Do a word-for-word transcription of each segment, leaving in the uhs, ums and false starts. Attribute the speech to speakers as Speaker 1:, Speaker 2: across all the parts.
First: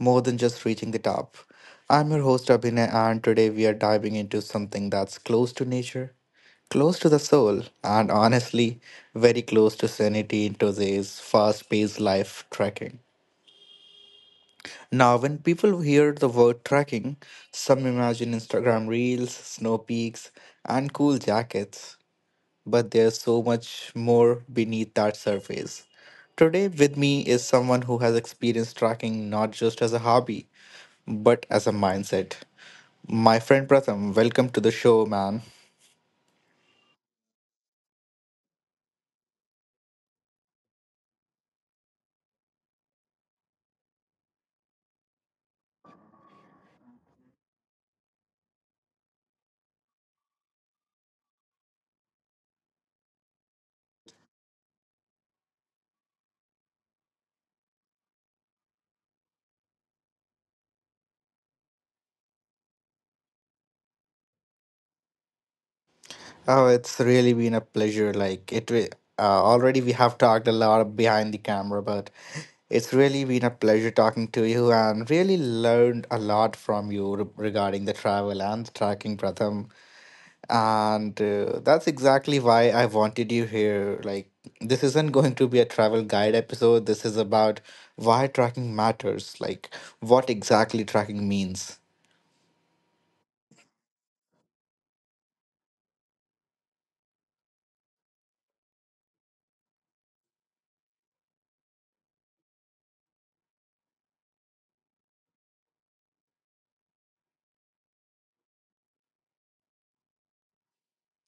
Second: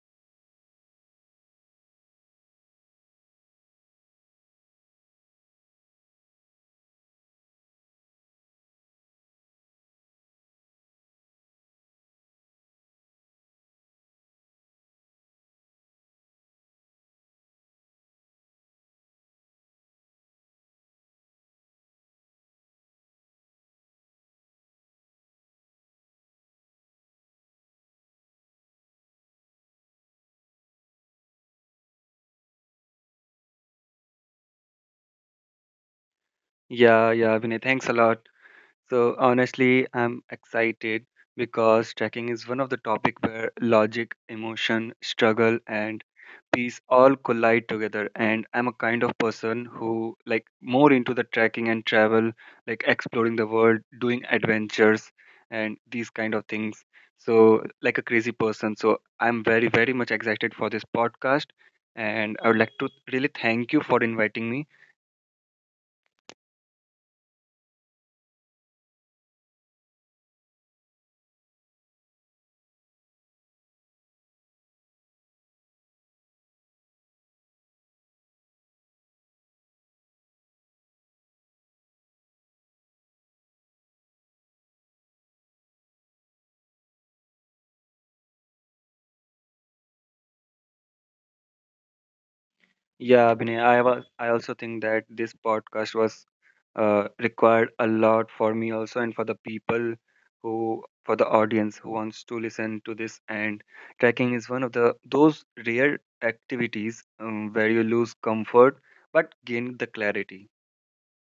Speaker 1: More Than Just Reaching the Top. I'm your host, Abhinay, and today we are diving into something that's close to nature, close to the soul, and honestly, very close to sanity in today's fast paced life trekking. Now, when people hear the word trekking, some imagine Instagram reels, snow peaks, and cool jackets but there's so much more beneath that surface. Today, with me is someone who has experienced tracking not just as a hobby, but as a mindset. My friend Pratham, welcome to the show, man.
Speaker 2: Yeah, yeah, Vinay, thanks a lot. So honestly, I'm excited because tracking is one of the topic where logic, emotion, struggle, and peace all collide together. And I'm a kind of person who like more into the trekking and travel, like exploring the world, doing adventures, and these kind of things. So like a crazy person. So I'm very, very much excited for this podcast, and I would like to really thank you for inviting me.
Speaker 1: Oh, it's really been a pleasure. Like it, re- uh, already we have talked a lot behind the camera, but it's really been a pleasure talking to you and really learned a lot from you re- regarding the travel and the tracking, Pratham. And uh, that's exactly why I wanted you here. Like, this isn't going to be a travel guide episode. This is about why tracking matters, like, what exactly tracking means.
Speaker 2: Yeah, Abhinay, I was, I also think that this podcast was uh, required a lot for me also and for the people who for the audience who wants to listen to this. And trekking is one of the those rare activities um, where you lose comfort but gain the clarity.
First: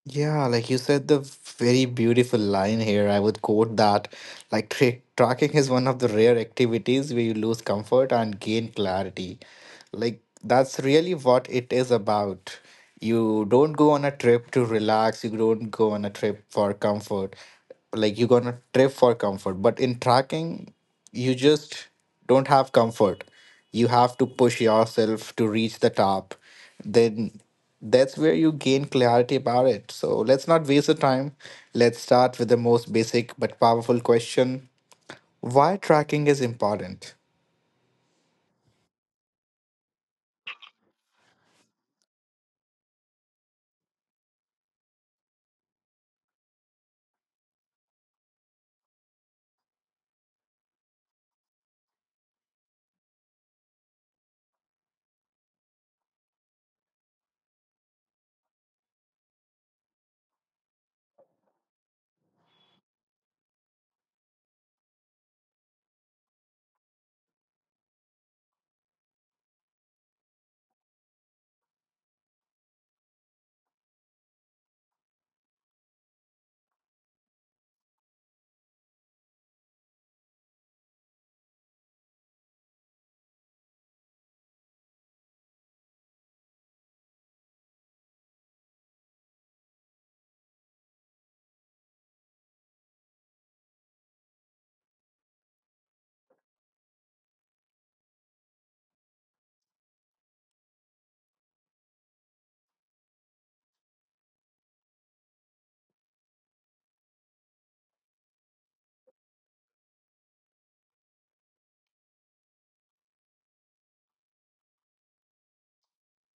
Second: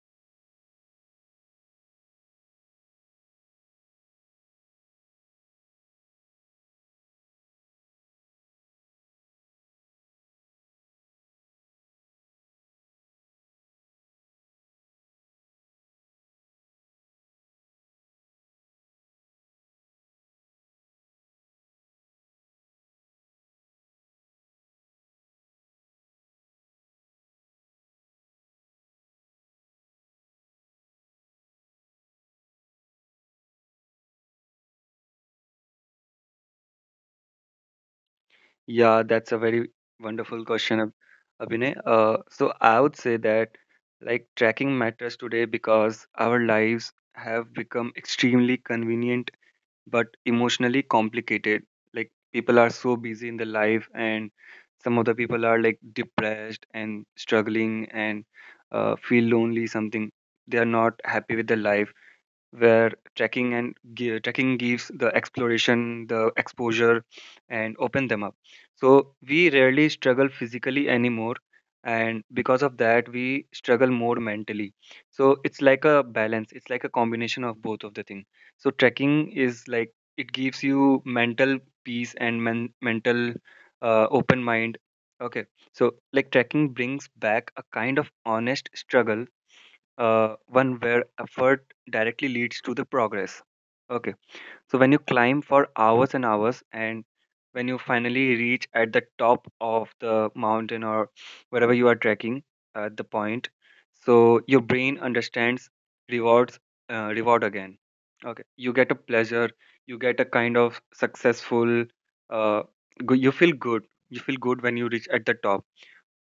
Speaker 1: Yeah, like you said, the very beautiful line here. I would quote that like tra- tracking is one of the rare activities where you lose comfort and gain clarity. Like, that's really what it is about. You don't go on a trip to relax, you don't go on a trip for comfort. Like, you go on a trip for comfort. But in tracking, you just don't have comfort. You have to push yourself to reach the top then that's where you gain clarity about it. So let's not waste the time. Let's start with the most basic but powerful question why tracking is important.
Speaker 2: Yeah, that's a very wonderful question, Ab- Abhinay. Uh, so I would say that like trekking matters today because our lives have become extremely convenient but emotionally complicated. Like people are so busy in their life, and some of the people are like depressed and struggling and uh, feel lonely. Something they are not happy with their life where trekking and gi- trekking gives the exploration, the exposure, and open them up. So we rarely struggle physically anymore, and because of that, we struggle more mentally. So it's like a balance. It's like a combination of both of the thing. So trekking is like it gives you mental peace and men- mental uh, open mind. Okay, so like trekking brings back a kind of honest struggle, uh, one where effort directly leads to the progress. Okay, so when you climb for hours and hours, and when you finally reach at the top of the mountain or wherever you are trekking at the point, so your brain understands rewards, uh, reward again. Okay, you get a pleasure, you get a kind of successful, uh, go- you feel good, you feel good when you reach at the top,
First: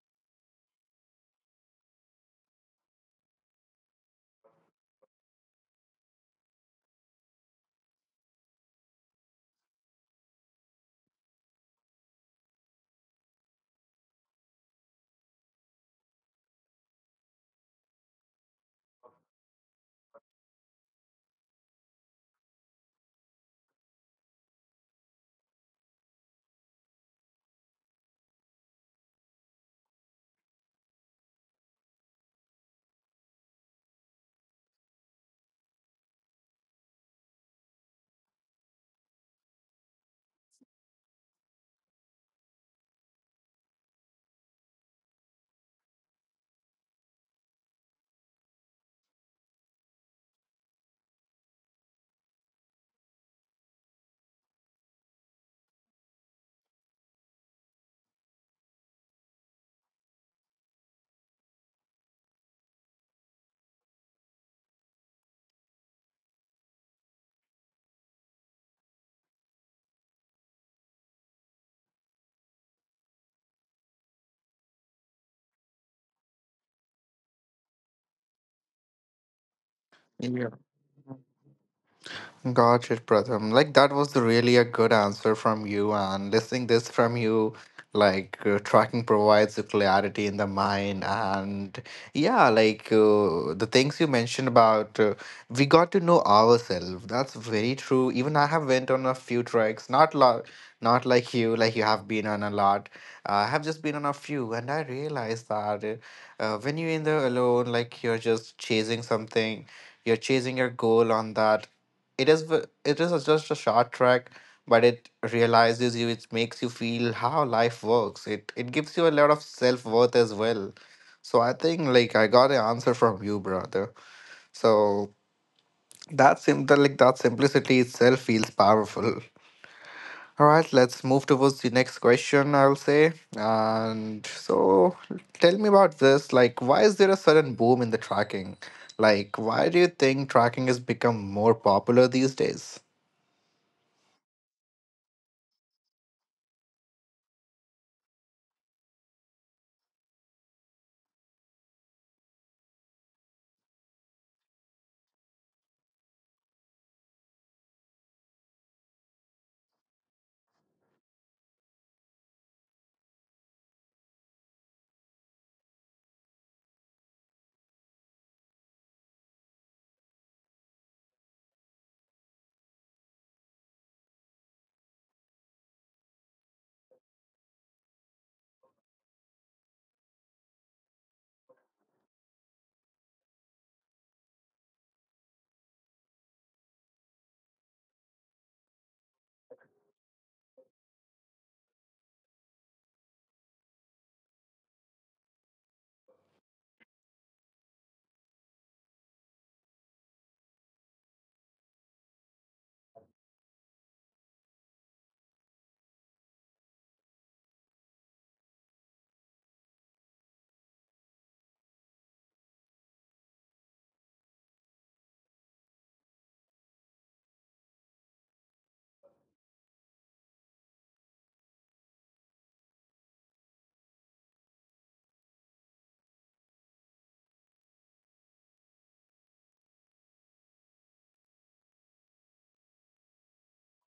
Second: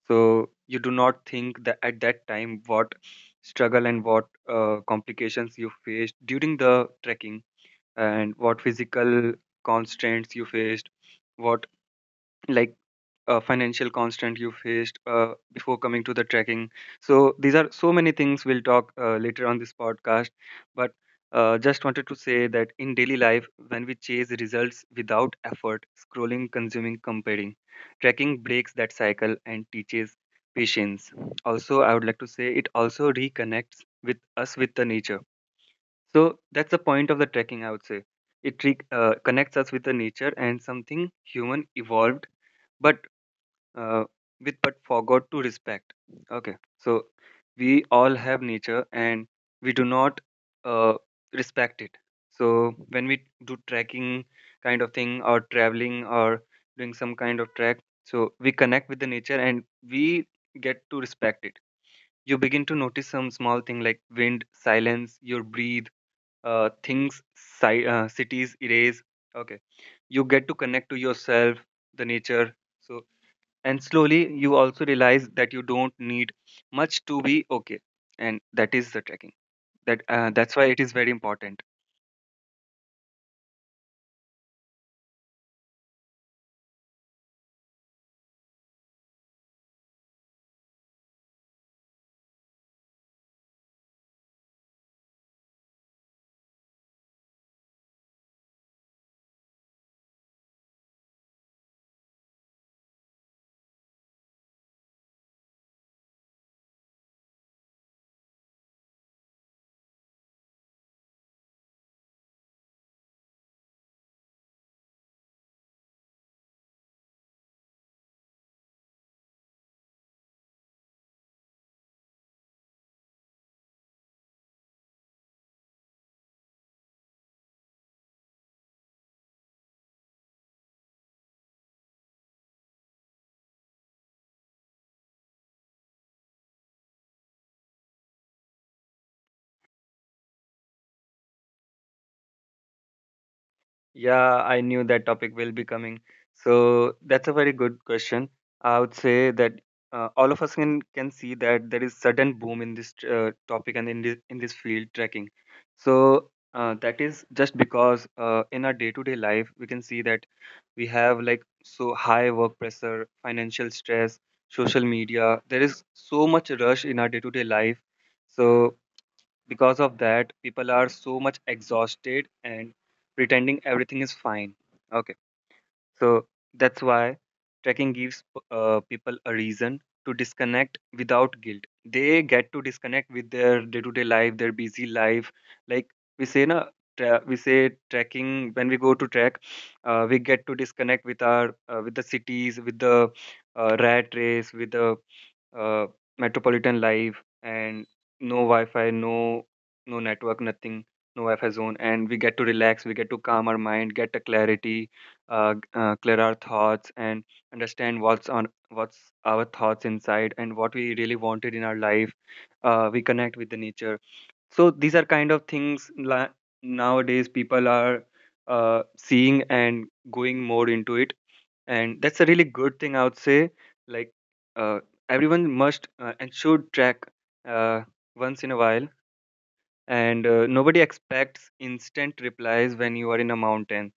Speaker 2: so you do not think that at that time what struggle and what uh, complications you faced during the trekking, and what physical constraints you faced, what like uh, financial constant you faced uh, before coming to the trekking. So these are so many things we'll talk uh, later on this podcast. But uh, just wanted to say that in daily life, when we chase results without effort, scrolling, consuming, comparing, trekking breaks that cycle and teaches patience. Also, I would like to say it also reconnects with us with the nature. So that's the point of the trekking, I would say. It re- uh, connects us with the nature and something human evolved but uh, with but forgot to respect. Okay, so we all have nature and we do not uh, respect it. So when we do trekking kind of thing or traveling or doing some kind of trek, so we connect with the nature and we get to respect it. You begin to notice some small thing like wind, silence, your breathe, uh, things, si- uh, cities, erase. Okay, you get to connect to yourself, the nature. So and slowly you also realize that you don't need much to be okay, and that is the trekking, that uh, that's why it is very important.
Speaker 1: Got it, brother. Like that was really a good answer from you, and listening this from you, like uh, tracking provides the clarity in the mind, and yeah, like uh, the things you mentioned about uh, we got to know ourselves. That's very true. Even I have went on a few treks, not lot, not like you, like you have been on a lot. I have just been on a few, and I realized that uh, uh, when you're in the alone, like you're just chasing something you're chasing your goal on that it is v- it is just a short track but it realizes you it makes you feel how life works it it gives you a lot of self-worth as well. So I think like I got an answer from you, brother. So that simple, like that simplicity itself feels powerful. All right, let's move towards the next question, I'll say. And so tell me about this, like why is there a sudden boom in the tracking, like why do you think tracking has become more popular these days?
Speaker 2: Yeah, I knew that topic will be coming. So that's a very good question. I would say that uh, all of us can can see that there is sudden boom in this uh, topic and in this in this field trekking. So uh, that is just because uh, in our day-to-day life we can see that we have like so high work pressure, financial stress, social media. There is so much rush in our day-to-day life. So because of that, people are so much exhausted and pretending everything is fine. Okay, so that's why trekking gives uh, people a reason to disconnect without guilt. They get to disconnect with their day-to-day life, their busy life. Like we say, na, tra- we say trekking when we go to trek, uh, we get to disconnect with our uh, with the cities, with the uh, rat race, with the uh, metropolitan life, and no wi-fi, no no network, nothing, no wi-fi zone. And we get to relax, we get to calm our mind, get a clarity, uh, uh, clear our thoughts and understand what's on what's our thoughts inside and what we really wanted in our life. Uh, we connect with the nature. So these are kind of things, la- nowadays people are uh, seeing and going more into it, and that's a really good thing, I would say. Like uh, everyone must uh, and should track uh, once in a while. And uh, nobody expects instant replies when you are in a mountain.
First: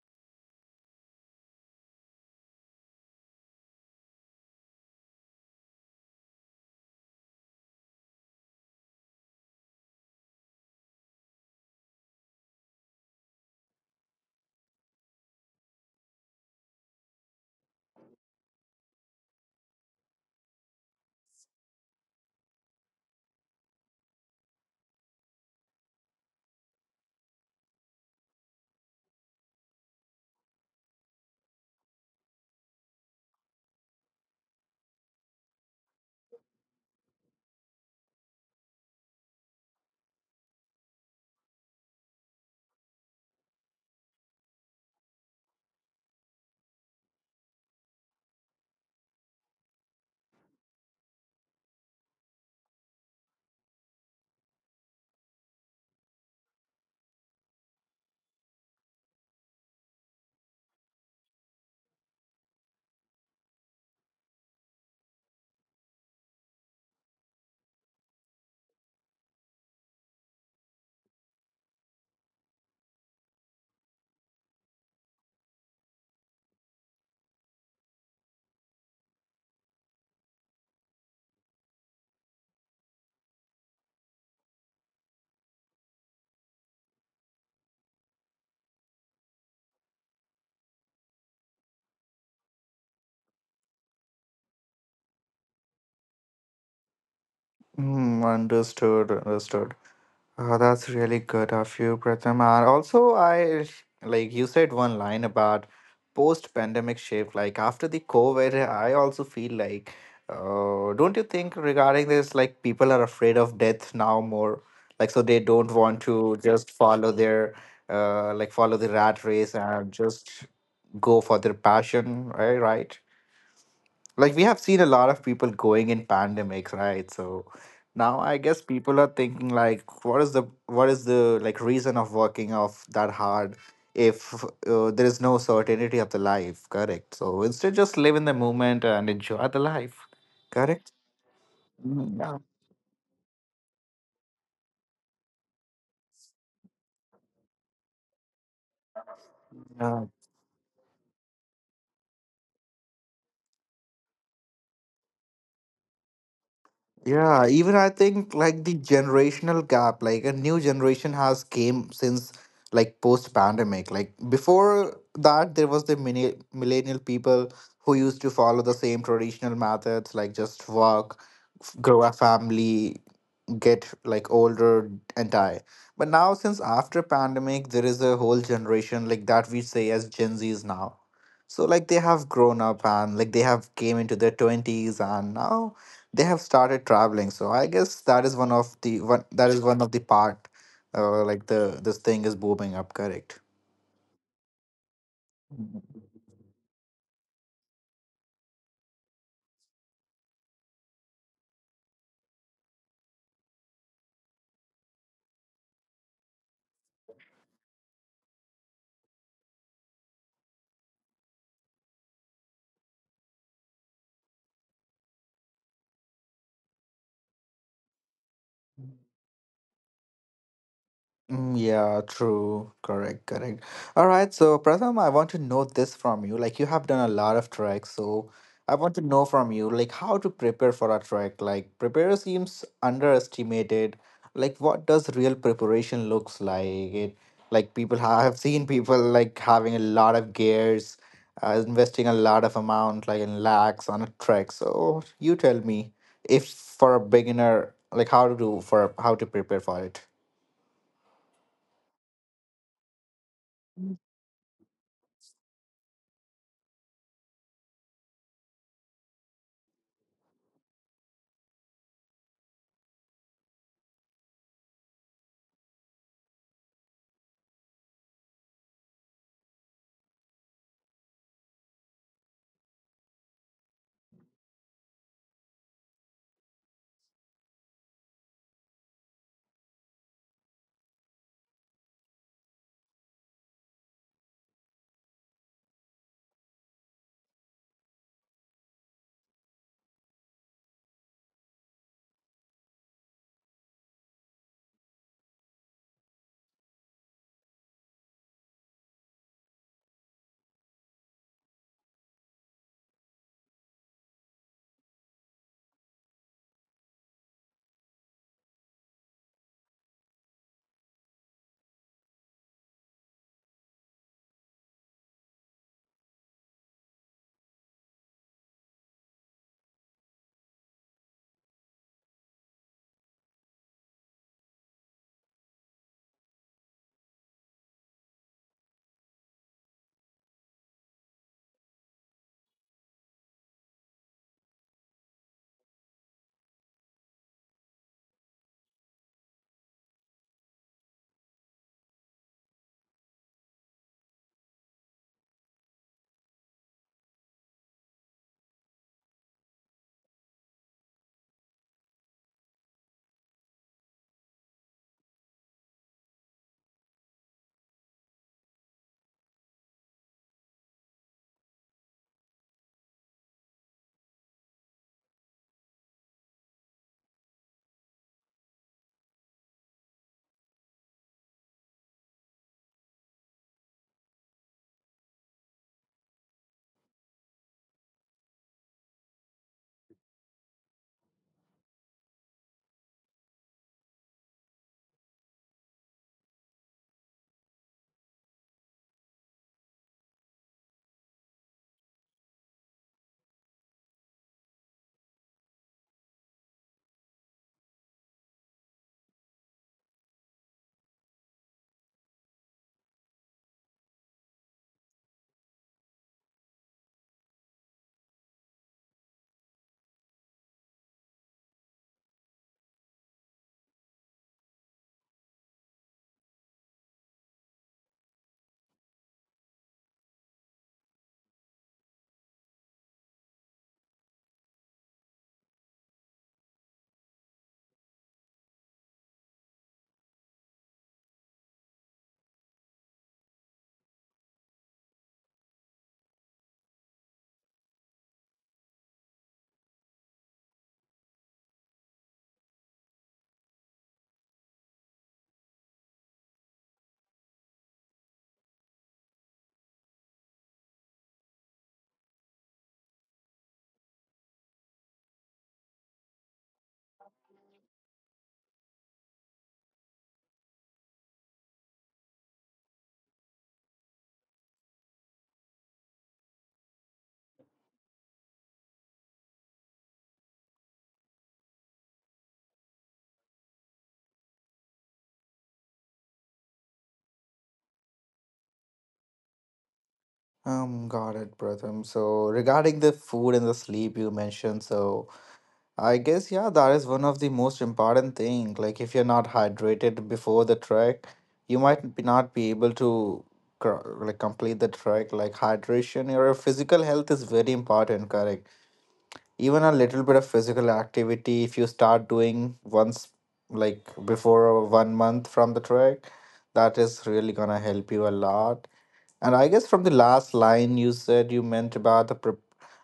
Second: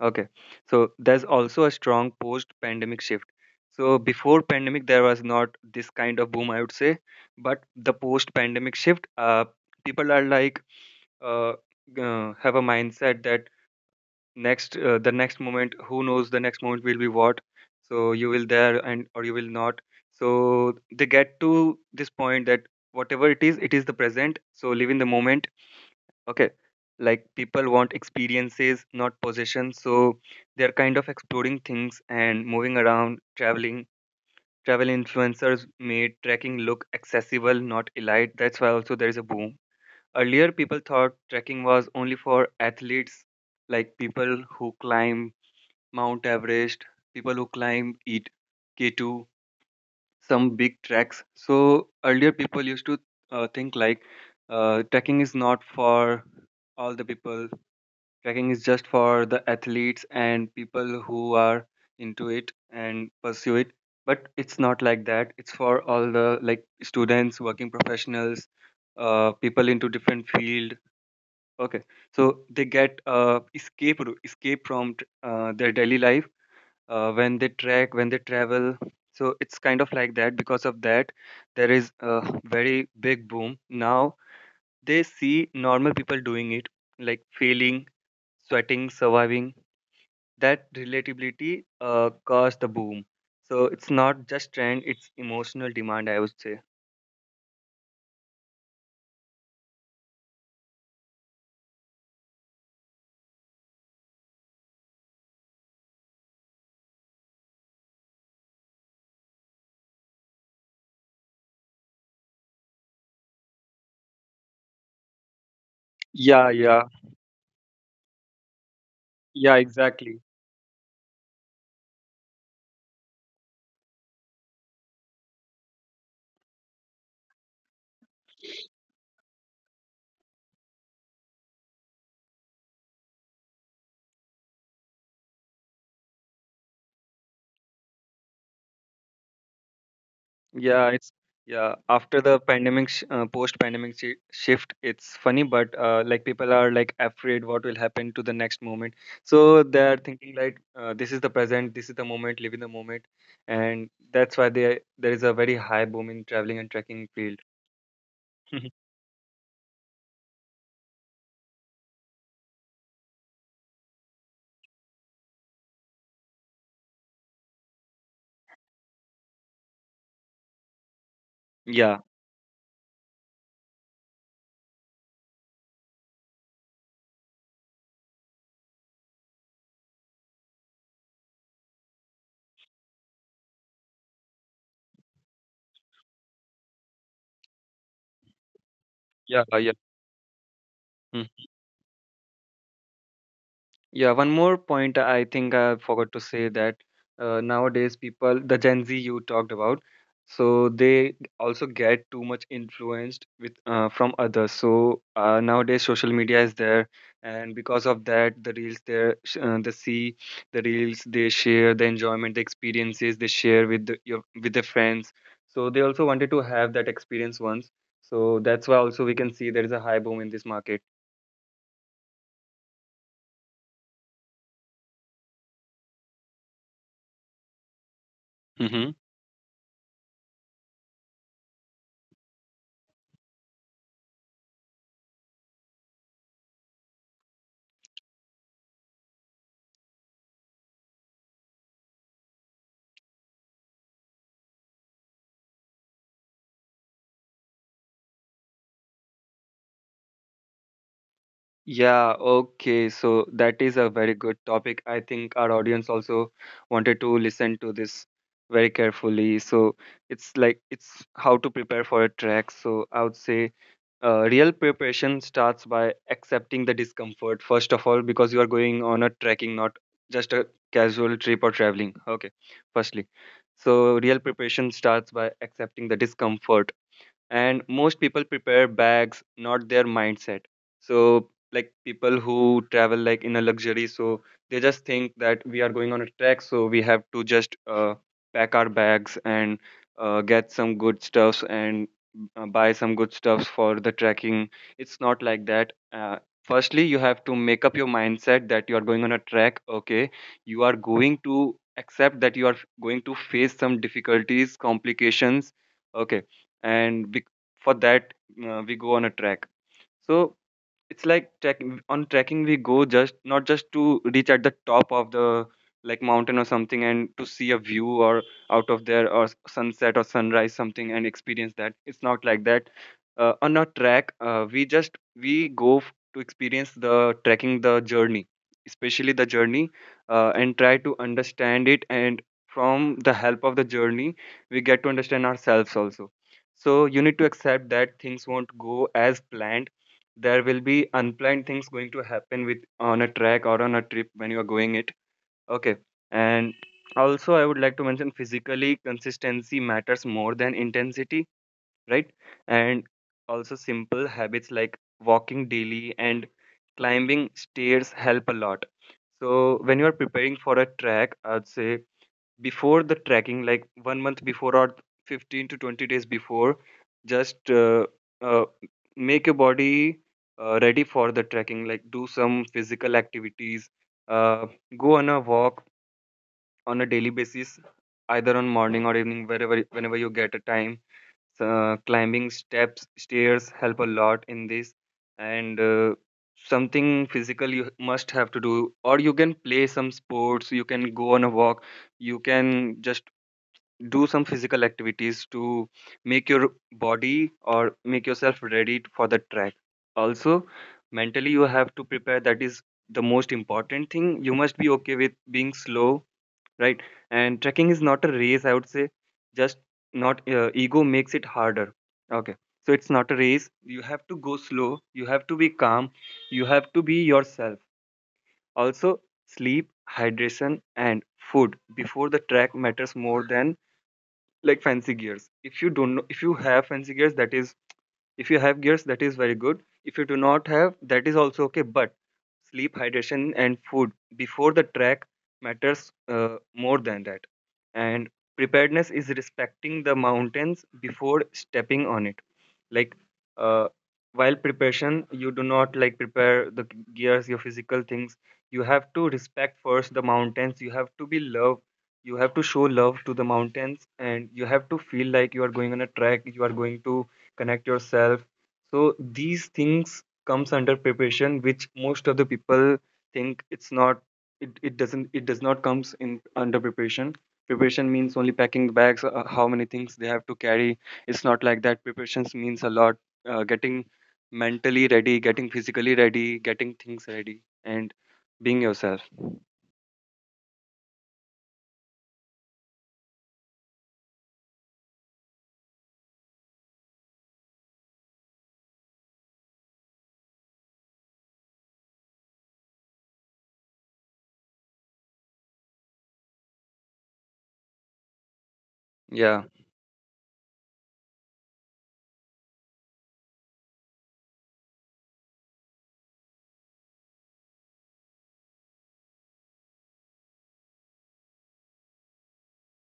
Speaker 2: Okay, so there's also a strong post pandemic shift. So before pandemic there was not this kind of boom, I would say, but the post pandemic shift, uh, people are like, uh, uh, have a mindset that next uh, the next moment, who knows the next moment will be what, so you will there and or you will not. So they get to this point that whatever it is, it is the present, so live in the moment. Okay, like people want experiences, not possession. So they're kind of exploring things and moving around, traveling. Travel influencers made trekking look accessible, not elite. That's why also there is a boom. Earlier people thought trekking was only for athletes, like people who climb Mount Everest, people who climb it, K two, some big treks. So earlier people used to uh, think like uh, trekking is not for all the people. Trekking is just for the athletes and people who are into it and pursue it. But it's not like that. It's for all the like students, working professionals, uh, people into different field. Okay, so they get uh, escape route- escape from uh, their daily life uh, when they trek, when they travel. So it's kind of like that. Because of that, there is a very big boom. Now they see normal people doing it, like failing, sweating, surviving. That relatability uh, caused the boom. So it's not just trend, it's emotional demand, I would say.
Speaker 1: Hmm, understood, understood. Uh, That's really good of you, Pratham. And also, I like you said one line about post-pandemic shift. Like after the COVID, I also feel like, uh, don't you think regarding this, like people are afraid of death now more, like so they don't want to
Speaker 2: Yeah,
Speaker 1: just
Speaker 2: yeah,
Speaker 1: follow their, uh, like follow the rat race
Speaker 2: yeah,
Speaker 1: and
Speaker 2: exactly.
Speaker 1: just go for their passion, right? Right. Like we have seen a lot of people going in pandemics, right? So now I guess people are thinking like, what is the what is the like reason of working off that hard if uh, there is no certainty of the life? Correct. So instead, just live in the moment and enjoy the life.
Speaker 2: Yeah,
Speaker 1: Correct.
Speaker 2: it's yeah.
Speaker 1: Mm,
Speaker 2: After
Speaker 1: yeah.
Speaker 2: the pandemic, sh uh, post-pandemic shi shift, it's funny, but uh, like people are like afraid what will happen to the next moment. So they're
Speaker 1: Yeah.
Speaker 2: thinking like, uh, this is the present, this is the moment, live in the moment, and that's why there there is a very high boom in traveling and trekking field.
Speaker 1: Yeah, even I think like the generational gap, like a new generation has came since like post pandemic. Like before that, there was the mini millennial people who used to follow the same traditional methods, like just work, f-
Speaker 2: Yeah,
Speaker 1: grow a family, get like older and die. But now since after pandemic there is a whole generation like that we say as gen z's now. So like they have grown up and like they have came into their twenties and now they have started traveling, so I guess that is one of the one
Speaker 2: yeah,
Speaker 1: that is
Speaker 2: yeah.
Speaker 1: one of the part, uh, like the this thing is booming up, correct.
Speaker 2: Yeah, one more point I think I forgot to say that uh, nowadays people, the Gen Z you talked about, so they also get too much influenced with uh, from others. So uh, nowadays social media is there, and because of that, the reels there, uh, they see the reels they share, the enjoyment, the experiences they share with the, your with their friends. So they also wanted to have that experience once. So that's why also we can see there is a high boom in this market.
Speaker 1: Mm, yeah, true. Correct, correct. All right, so Pratham, I want to know this from you. Like you have done a lot of treks, so I want to know from you, like how to prepare for a trek. Like prepare seems underestimated. Like what does real preparation looks like? It like people ha- have seen people like having a lot of gears, uh, investing a lot of amount, like in lakhs on a trek. So you tell me if for a beginner, like how to do for how to prepare for it.
Speaker 2: Yeah, okay. So that is a very good topic. I think our audience also wanted to listen to this very carefully. So it's like it's how to prepare for a track. So I would say uh, real preparation starts by accepting the discomfort first of all, because you are going on a trekking, not just a casual trip or traveling. Okay, firstly. So real preparation starts by accepting the discomfort, and most people prepare bags, not their mindset. So like people who travel like in a luxury, so they just think that we are going on a trek, so we have to just uh, pack our bags and uh, get some good stuffs and uh, buy some good stuffs for the trekking. It's not like that. Uh, firstly, you have to make up your mindset that you are going on a trek. Okay, you are going to accept that you are going to face some difficulties, complications. Okay. and bec For that, uh, we go on a track. So it's like trekking on trekking we go just not just to reach at the top of the like mountain or something and to see a view or out of there or s- sunset or sunrise something and experience that. It's not like that. Uh, on a track, uh, we just we go f- to experience the trekking, the journey, especially the journey, uh, and try to understand it, and from the help of the journey we get to understand ourselves also. So you need to accept that things won't go as planned. There will be unplanned things going to happen with on a track or on a trip when you are going it. Okay. And also I would like to mention physically consistency matters more than intensity, right? And also simple habits like walking daily and climbing stairs help a lot. So when you are preparing for a track, I'd say before the trekking, like one month before or fifteen to twenty days before, just uh, uh, make your body uh, ready for the trekking. Like do some physical activities, uh, go on a walk on a daily basis, either on morning or evening, wherever, whenever you get a time. Uh, climbing steps, stairs help a lot in this. And uh, something physical you must have to do, or you can play some sports, you can go on a walk, you can just do some physical activities to make your body or make yourself ready for the track. Also mentally you have to prepare. That is the most important thing. You must be okay with being slow, right? And trekking is not a race, I would say. Just not, uh, ego makes it harder. Okay, so it's not a race. You have to go slow, you have to be calm, you have to be yourself. Also, sleep, hydration, and food before the track matters more than like fancy gears. If you don't know, if you have fancy gears, that is, if you have gears, that is very good. If you do not have, that is also okay. But sleep, hydration, and food before the track matters uh, more than that. And preparedness is respecting the mountains before stepping on it. Like uh, while preparation, you do not like prepare the gears, your physical things. You have to respect first the mountains. You have to be love. You have to show love to the mountains, and you have to feel like you are going on a track. You are going to connect yourself. So these things comes under preparation, which most of the people think it's not. It, it doesn't it does not comes in under preparation. Preparation means only packing the bags, uh, how many things they have to carry. It's not like that. Preparations means a lot. Uh, getting mentally ready, getting physically ready, getting things ready, and being yourself.
Speaker 1: Um, got it, Pratham. So regarding the food and the sleep you mentioned, so I guess yeah, that is one of the most important thing. Like if you're not hydrated before the trek, you might be not be able to cr- like complete the trek. Like hydration, your physical health is very important, correct?
Speaker 2: Yeah.
Speaker 1: Even a little bit of physical activity, if you start doing once, like before one month from the trek, that is really gonna help you a lot. And I guess from the last line you said you meant about the pre-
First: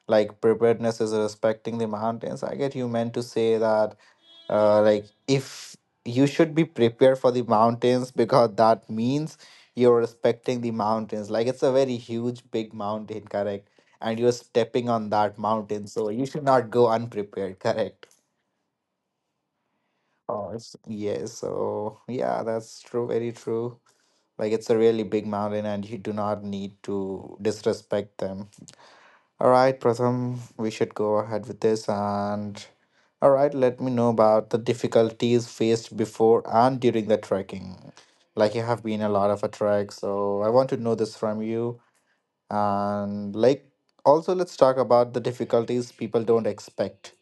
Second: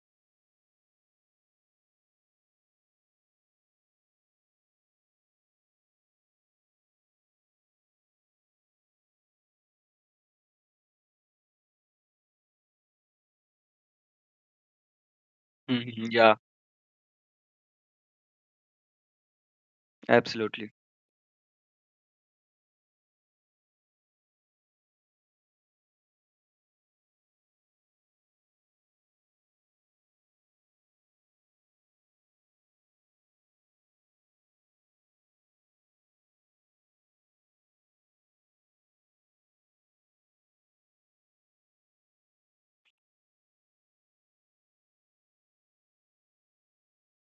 Speaker 1: like preparedness is respecting the mountains. I get you meant to say that uh, like if you should be prepared for the mountains because that means you're respecting the mountains. Like it's a very huge big mountain, correct? And you're stepping on that mountain,
Speaker 2: Mhm,
Speaker 1: so you
Speaker 2: yeah,
Speaker 1: should not go unprepared, correct? Oh,
Speaker 2: absolutely.
Speaker 1: it's- yes. So yeah, that's true. Very true. Like it's a really big mountain, and you do not need to disrespect them. All right, Pratham, we should go ahead with this. And all right, let me know about the difficulties faced before and during the trekking. Like you have been a lot of a trek, so I want to know this from you. And like, also let's talk about the difficulties people don't expect.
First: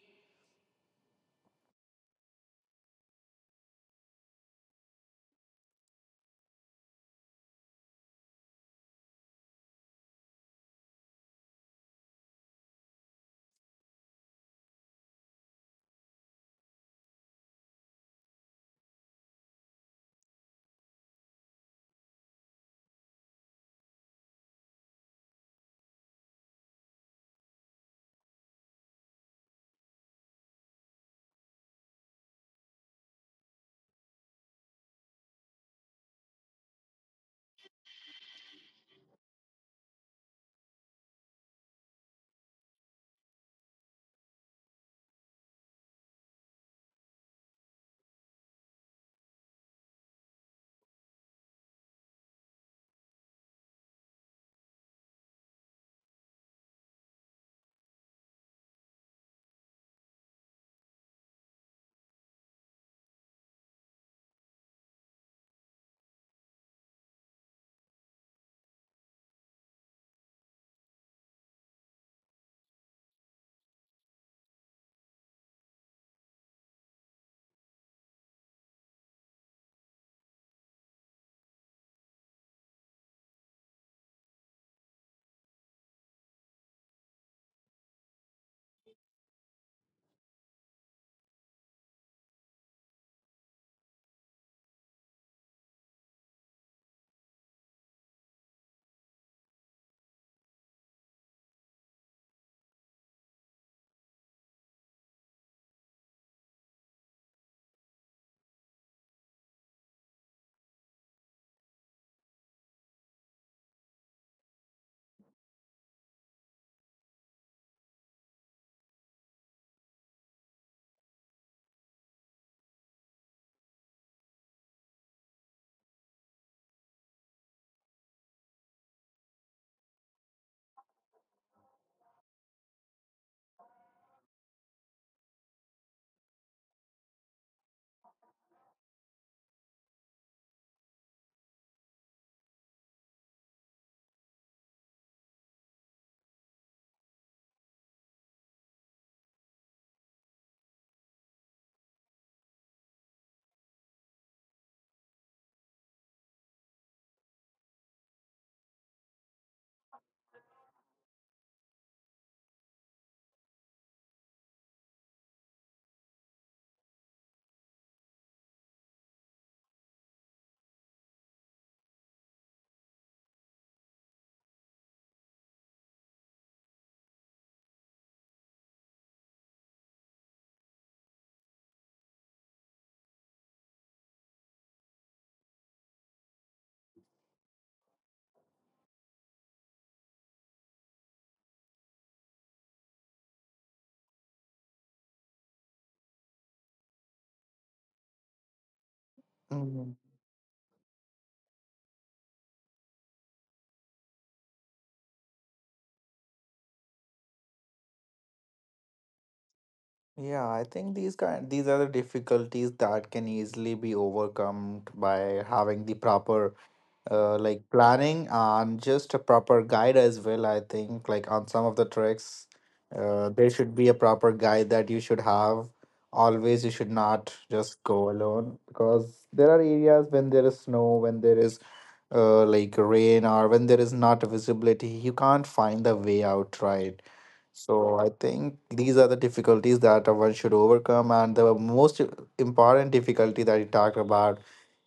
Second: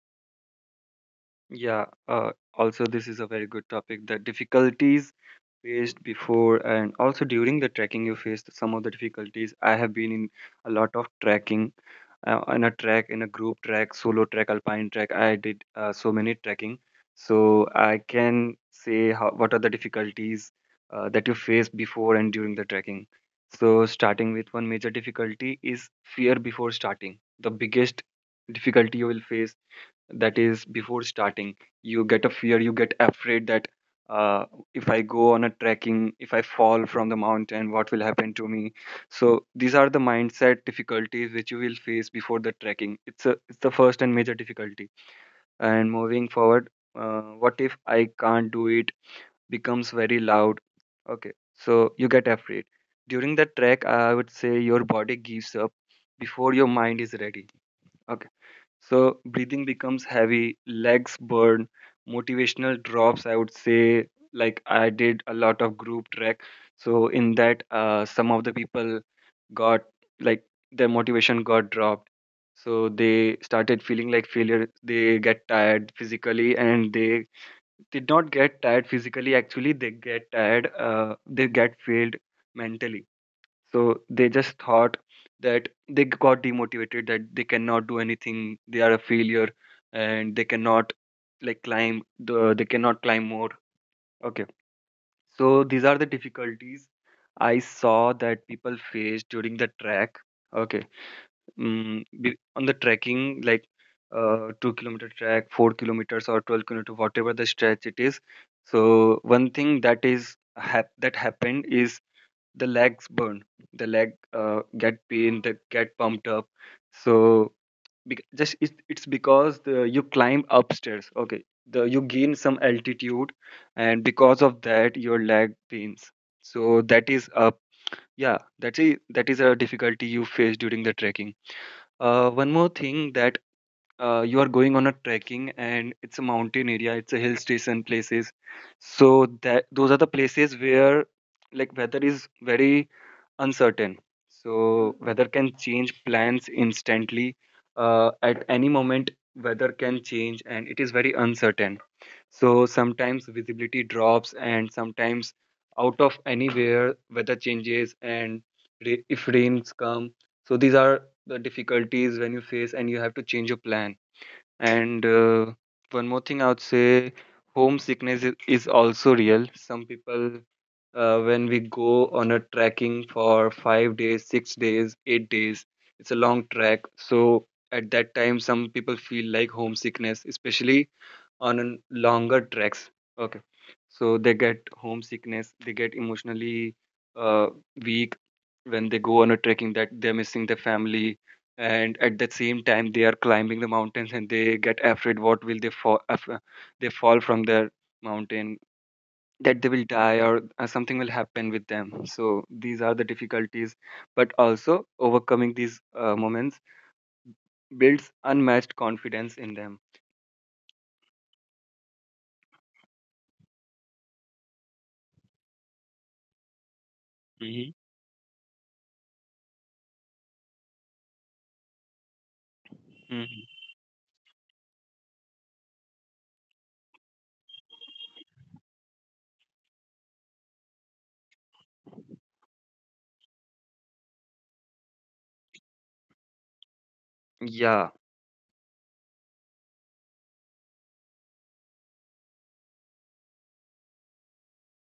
Speaker 2: Yeah, uh, also this is a very good topic, the difficulties faced before and also during the trekking. You faced some of the difficulties. I have been in a lot of trekking, uh, in a trek, in a group trek, solo trek, alpine trek. I did uh, so many trekking. So I can say how, what are the difficulties uh, that you face before and during the trekking. So starting with, one major difficulty is fear before starting. The biggest difficulty you will face, that is before starting, you get a fear, you get afraid that uh, if I go on a trekking, if I fall from the mountain, what will happen to me? So these are the mindset difficulties which you will face before the trekking. It's a, it's the first and major difficulty. And moving forward, uh, what if I can't do it becomes very loud. Okay, so you get afraid. During the trek, I would say your body gives up before your mind is ready. Okay. So breathing becomes heavy, legs burn, motivational drops. I would say, like I did a lot of group trek. So in that, uh, some of the people got like their motivation got dropped. So they started feeling like failure. They get tired physically, and they did not get tired physically. Actually, they get tired. Uh, they get failed mentally. So they just thought that they got demotivated, that they cannot do anything, they are a failure, and they cannot like climb the, they cannot climb more. Okay. So these are the difficulties I saw that people face during the trek. Okay. Mm, be- on the trekking, like uh, two kilometer track, four kilometers or twelve kilometer, whatever the stretch it is. So one thing that is hap- that happened is the legs burn, the leg uh, get pain, that get pumped up. So bec- just it, it's because the, you climb upstairs. Okay, the you gain some altitude, and because of that your leg pains. So that is a, yeah, that's a that is a difficulty you face during the trekking. Uh, one more thing, that uh, you are going on a trekking and it's a mountain area, it's a hill station places. So that, those are the places where like weather is very uncertain. So weather can change plans instantly, uh, at any moment. Weather can change, and it is very uncertain. So sometimes visibility drops, and sometimes out of anywhere weather changes, and ra- if rains come. So these are the difficulties when you face, and you have to change your plan. And uh, one more thing, I would say homesickness is is also real. Some people, uh, when we go on a trekking for five days, six days, eight days, it's a long trek. So at that time, some people feel like homesickness, especially on an longer treks. Okay. So they get homesickness, they get emotionally uh, weak when they go on a trekking, that they're missing their family. And at the same time, they are climbing the mountains and they get afraid what will they fall, if, uh, they fall from their mountain, that they will
Speaker 1: Mhm.
Speaker 2: die or uh, something will happen with them. So these are the difficulties. But also overcoming these uh, moments builds unmatched confidence in them.
Speaker 1: Yeah, I think these kind these are the difficulties that can easily be overcome by having the proper uh, like
Speaker 2: Hmm.
Speaker 1: planning and just a proper guide as well. I think like on some of the tricks, uh, there
Speaker 2: Hmm.
Speaker 1: should be a proper guide that you should have. Always, you should not just go alone because there are areas when there is snow, when there is uh, like rain, or when there is not visibility, you can't find the way out, right?
Speaker 2: Yeah.
Speaker 1: So I think these are the difficulties that uh, one should overcome, and the most important difficulty that you talked about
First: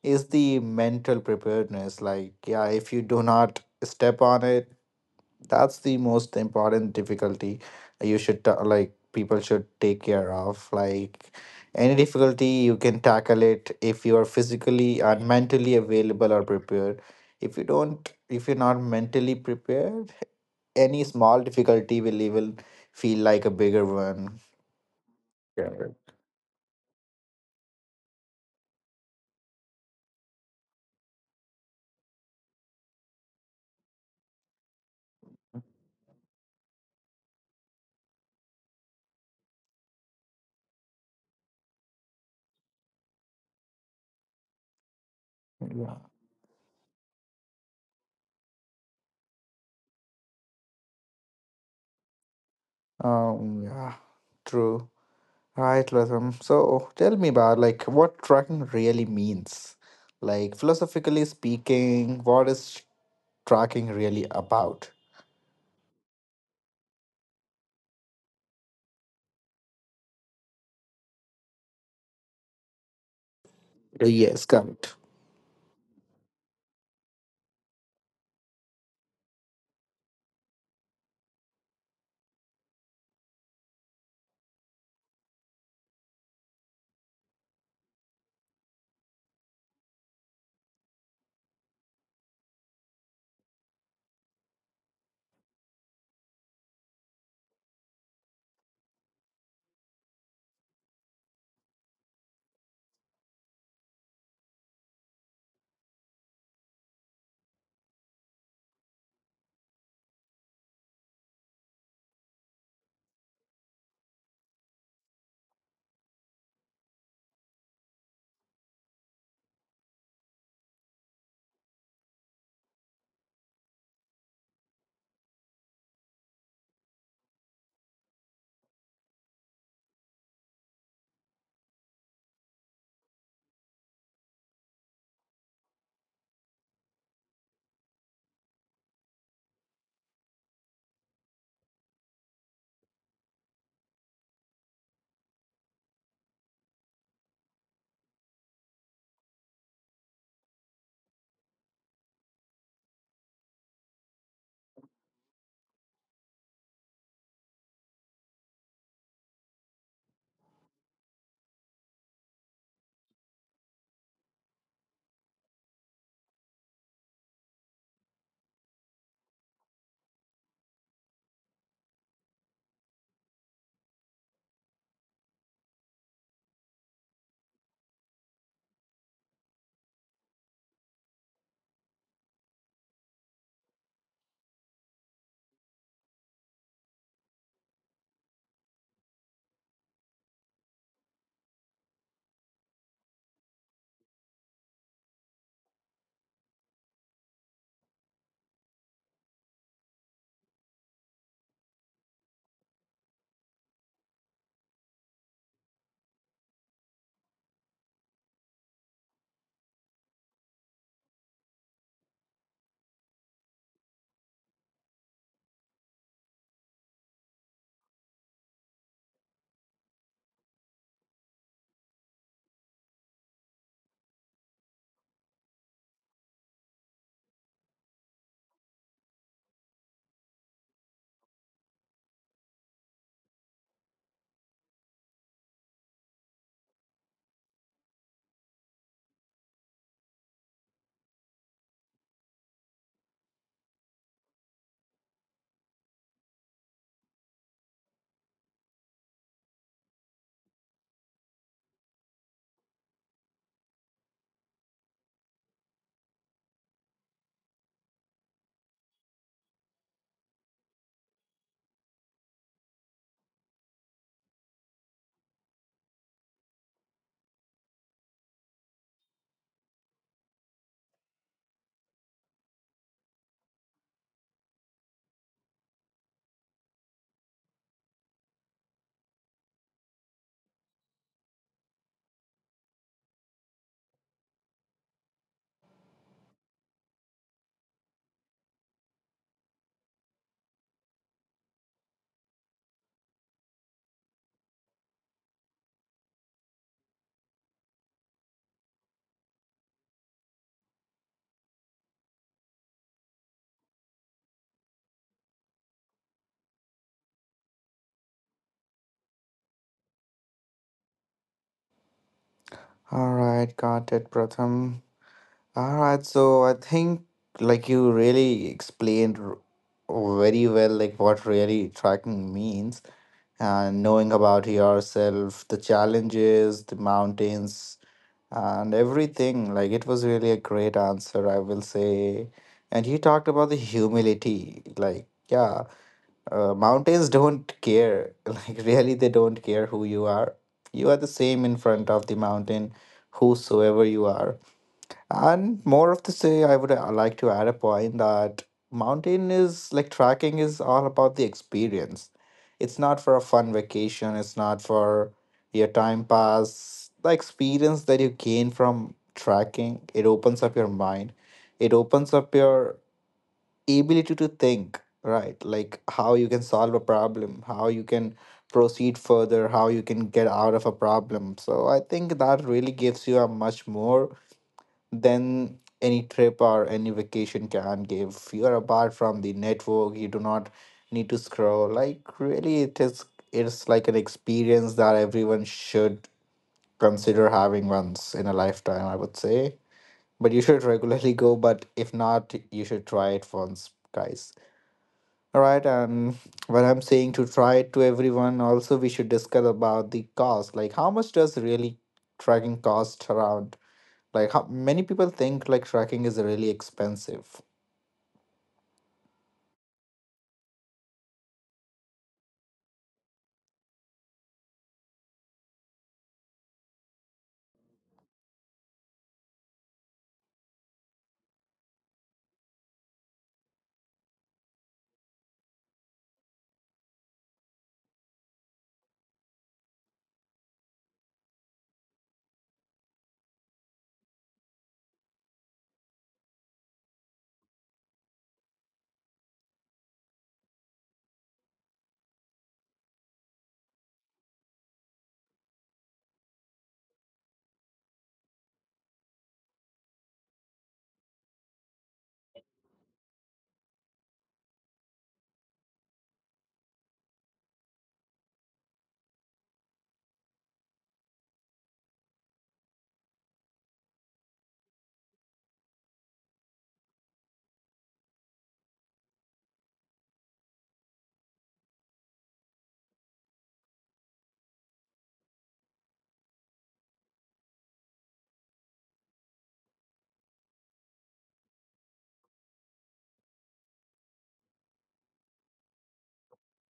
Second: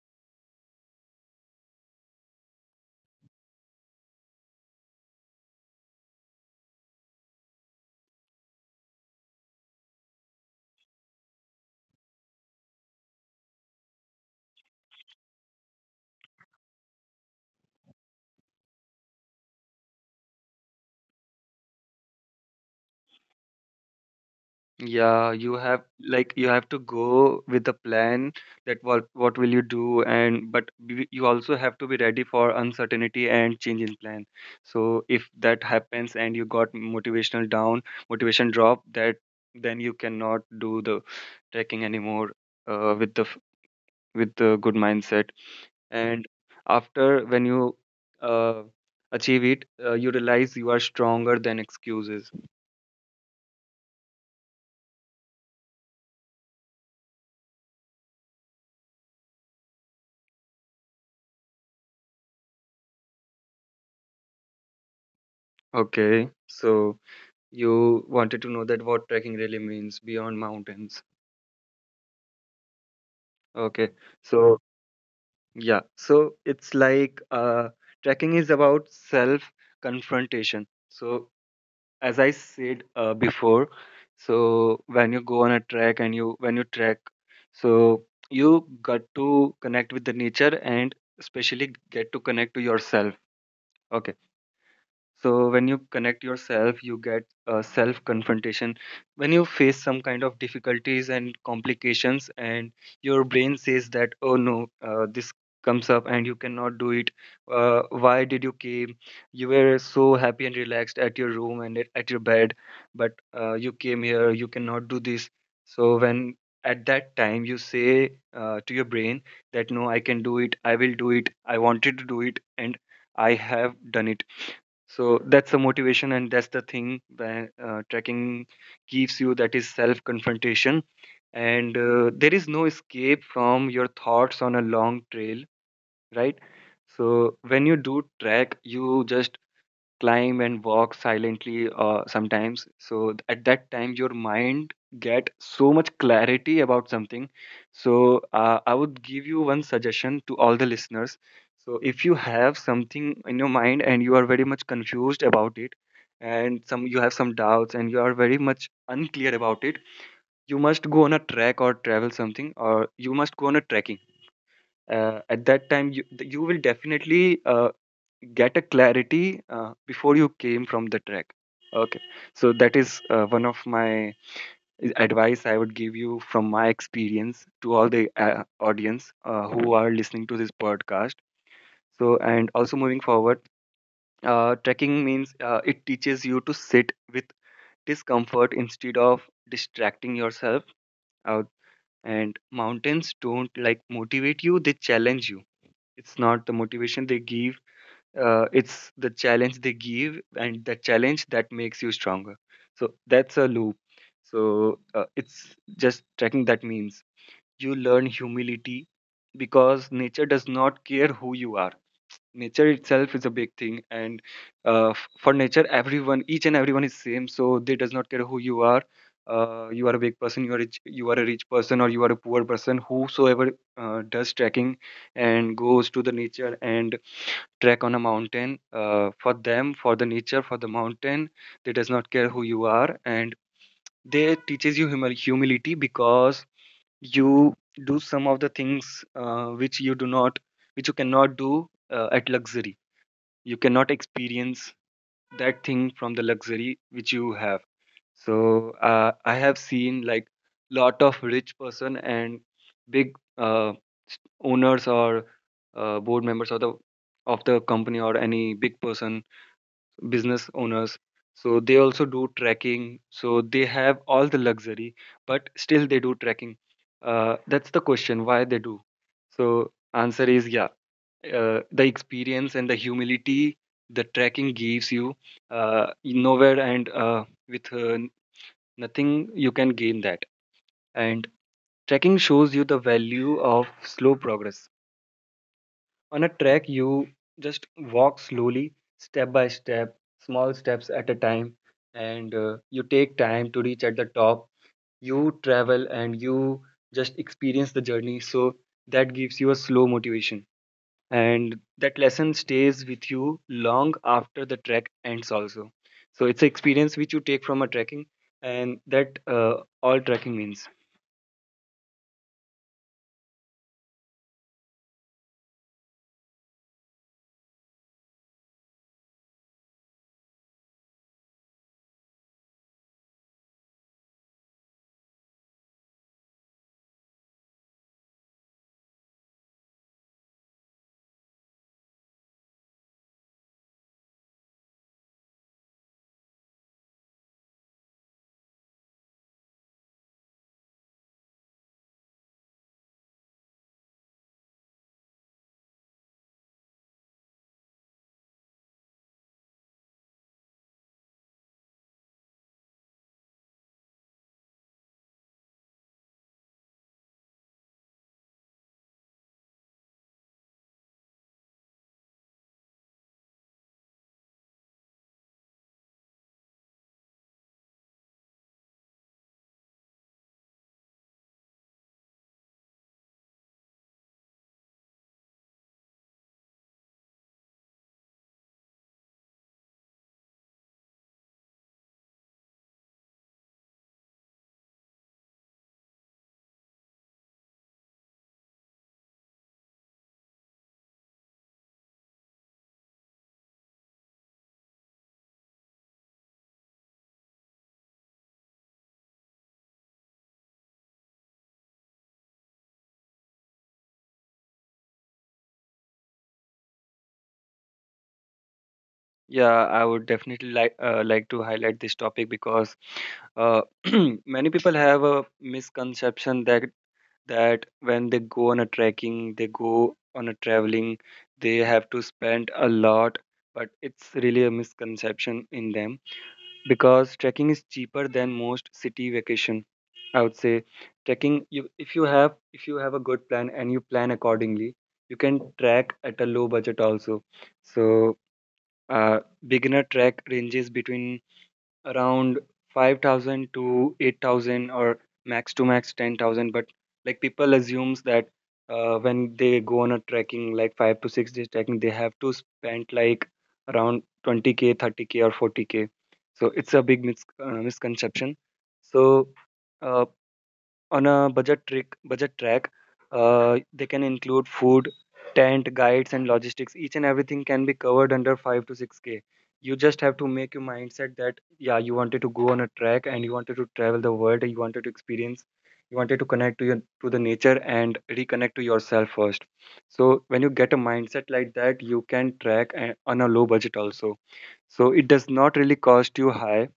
Speaker 1: is the mental preparedness. Like, yeah, if you do not step on it, that's the most important difficulty you should ta- like people should take care of. Like any difficulty, you can tackle it if you are physically and mentally available or prepared. If you don't, if you're not mentally prepared any small difficulty will even feel like a bigger one.
Speaker 2: Yeah, you
Speaker 1: Yeah.
Speaker 2: have like you have to go with a plan, that what what will you do. And but b- you also have to be ready for uncertainty and change in plan. So if that happens and you got motivational down, motivation drop, that then you cannot do the trekking anymore, uh, with the f- with the good mindset.
Speaker 1: Yeah.
Speaker 2: And after, when you uh, achieve it, uh, you realize you are stronger than excuses.
Speaker 1: Um, yeah. True. Right, Latham. So tell me about like what tracking really means. Like philosophically speaking, what is tracking really about?
Speaker 2: Okay, so. You wanted to know that what trekking really means beyond mountains. Okay.
Speaker 1: Uh, Yes,
Speaker 2: So,
Speaker 1: got it.
Speaker 2: yeah. So it's like uh, trekking is about self confrontation. So, as I said uh, before, so when you go on a trek and you, when you trek, so you got to connect with the nature and especially get to connect to yourself. Okay. So when you connect yourself, you get uh, self confrontation. When you face some kind of difficulties and complications, and your brain says that, oh no, uh, this comes up and you cannot do it. Uh, why did you came? You were so happy and relaxed at your room and at at your bed, but uh, you came here, you cannot do this. So when at that time you say uh, to your brain that no, I can do it, I will do it, I wanted to do it, and I have done it. So that's the motivation, and that's the thing that uh, trekking gives you, that is self confrontation. And uh, there is no escape from your thoughts on a long trail, right? So when you do trek, you just climb and walk silently uh, sometimes. So th- at that time your mind get so much clarity about something. So uh, I would give you one suggestion to all the listeners. So if you have something in your mind and you are very much confused about it, and some, you have some doubts and you are very much unclear about it, you must go on a trek or travel something, or you must go on a trekking. Uh, at that time, you, you will definitely uh, get a clarity uh, before you came from the trek. Okay. So that is uh, one of my uh, advice I would give you from my experience to all the uh, audience uh, who are listening to this podcast. So, and also moving forward, uh, trekking means uh, it teaches you to sit with discomfort instead of distracting yourself out. And mountains don't like motivate you, they challenge you. It's not the motivation they give, uh, it's the challenge they give, and the challenge that makes you stronger. So that's a loop. So uh, it's just tracking, that means you learn humility, because nature does not care who you are. Nature itself is a big thing, and uh, f- for nature everyone, each and everyone is same, so they does not care who you are. Uh, you are a big person, you are rich, you are a rich person or you are a poor person, whosoever uh, does trekking and goes to the nature and trek on a mountain, uh, for them, for the nature, for the mountain, they does not care who you are, and they teaches you humil- humility, because you do some of the things uh, which you do not, which you cannot do uh, at luxury. You cannot experience that thing from the luxury which you have. So uh, I have seen like lot of rich person and big uh, owners or uh, board members of the, of the company, or any big person, business owners, so They also do trekking, so they have all the luxury, but still they do trekking. Uh, that's the question, why they do. So answer is, yeah, uh, the experience and the humility the trekking gives you uh, nowhere, and uh, with uh, nothing you can gain that. And trekking shows you the value of slow progress. On a trek, you just walk slowly, step by step, small steps at a time, and uh, you take time to reach at the top. You travel and you just experience the journey. So that gives you a slow motivation. And that lesson stays with you long after the trek ends, also. So it's an experience which you take from a trekking, and that uh, all trekking means.
Speaker 1: All right, got it, Pratham. All right, so I think like you really explained r- very well like what really tracking means and knowing about yourself, the challenges, the mountains, and everything. Like it was really a great answer, I will say. And you talked about the humility. Like, yeah, uh, mountains don't care. Like, really, they don't care who you are. You are the same in front of the mountain, whosoever you are. And more of the say, I would uh, like to add a point that mountain is like tracking is all about the experience. It's not for a fun vacation, it's not for your time pass. The experience that you gain from tracking, it opens up your mind. It opens up your ability to think, right? Like how you can solve a problem, how you can proceed further, how you can get out of a problem. So I think that really gives you a much more than any trip or any vacation can give. You're apart from the network. You do not need to scroll. Like really, it is it's like an experience that everyone should consider having once in a lifetime. I would say, but you should regularly go. But if not, you should try it once, guys. All right, and when I'm saying to try it to everyone, also we should discuss about the cost. Like, how much does really tracking cost around? Like how many people think like tracking is really expensive.
Speaker 2: Yeah, I would definitely like uh, like to highlight this topic because, uh, many people have a misconception that that when they go on a trekking, they go on a traveling, they have to spend a lot, but it's really a misconception in them because trekking is cheaper than most city vacation. I would say trekking you if you have if you have a good plan and you plan accordingly, you can track at a low budget also. So uh, beginner track ranges between around five thousand to eight thousand or max to max ten thousand. But like people assumes that, uh, when they go on a trekking, like five to six days trekking, they have to spend like around twenty k, thirty k, or forty k. So it's a big mis- uh, misconception. So uh on a budget trick budget track, uh, they can include food, tent, guides and logistics. Each and everything can be covered under five to six k. You just have to make your mindset that yeah, you wanted to go on a trek and you wanted to travel the world, you wanted to experience, you wanted to connect to your to the nature and reconnect to yourself first. So when you get a mindset like that, you can track a- on a low budget also. So it does not really cost you high.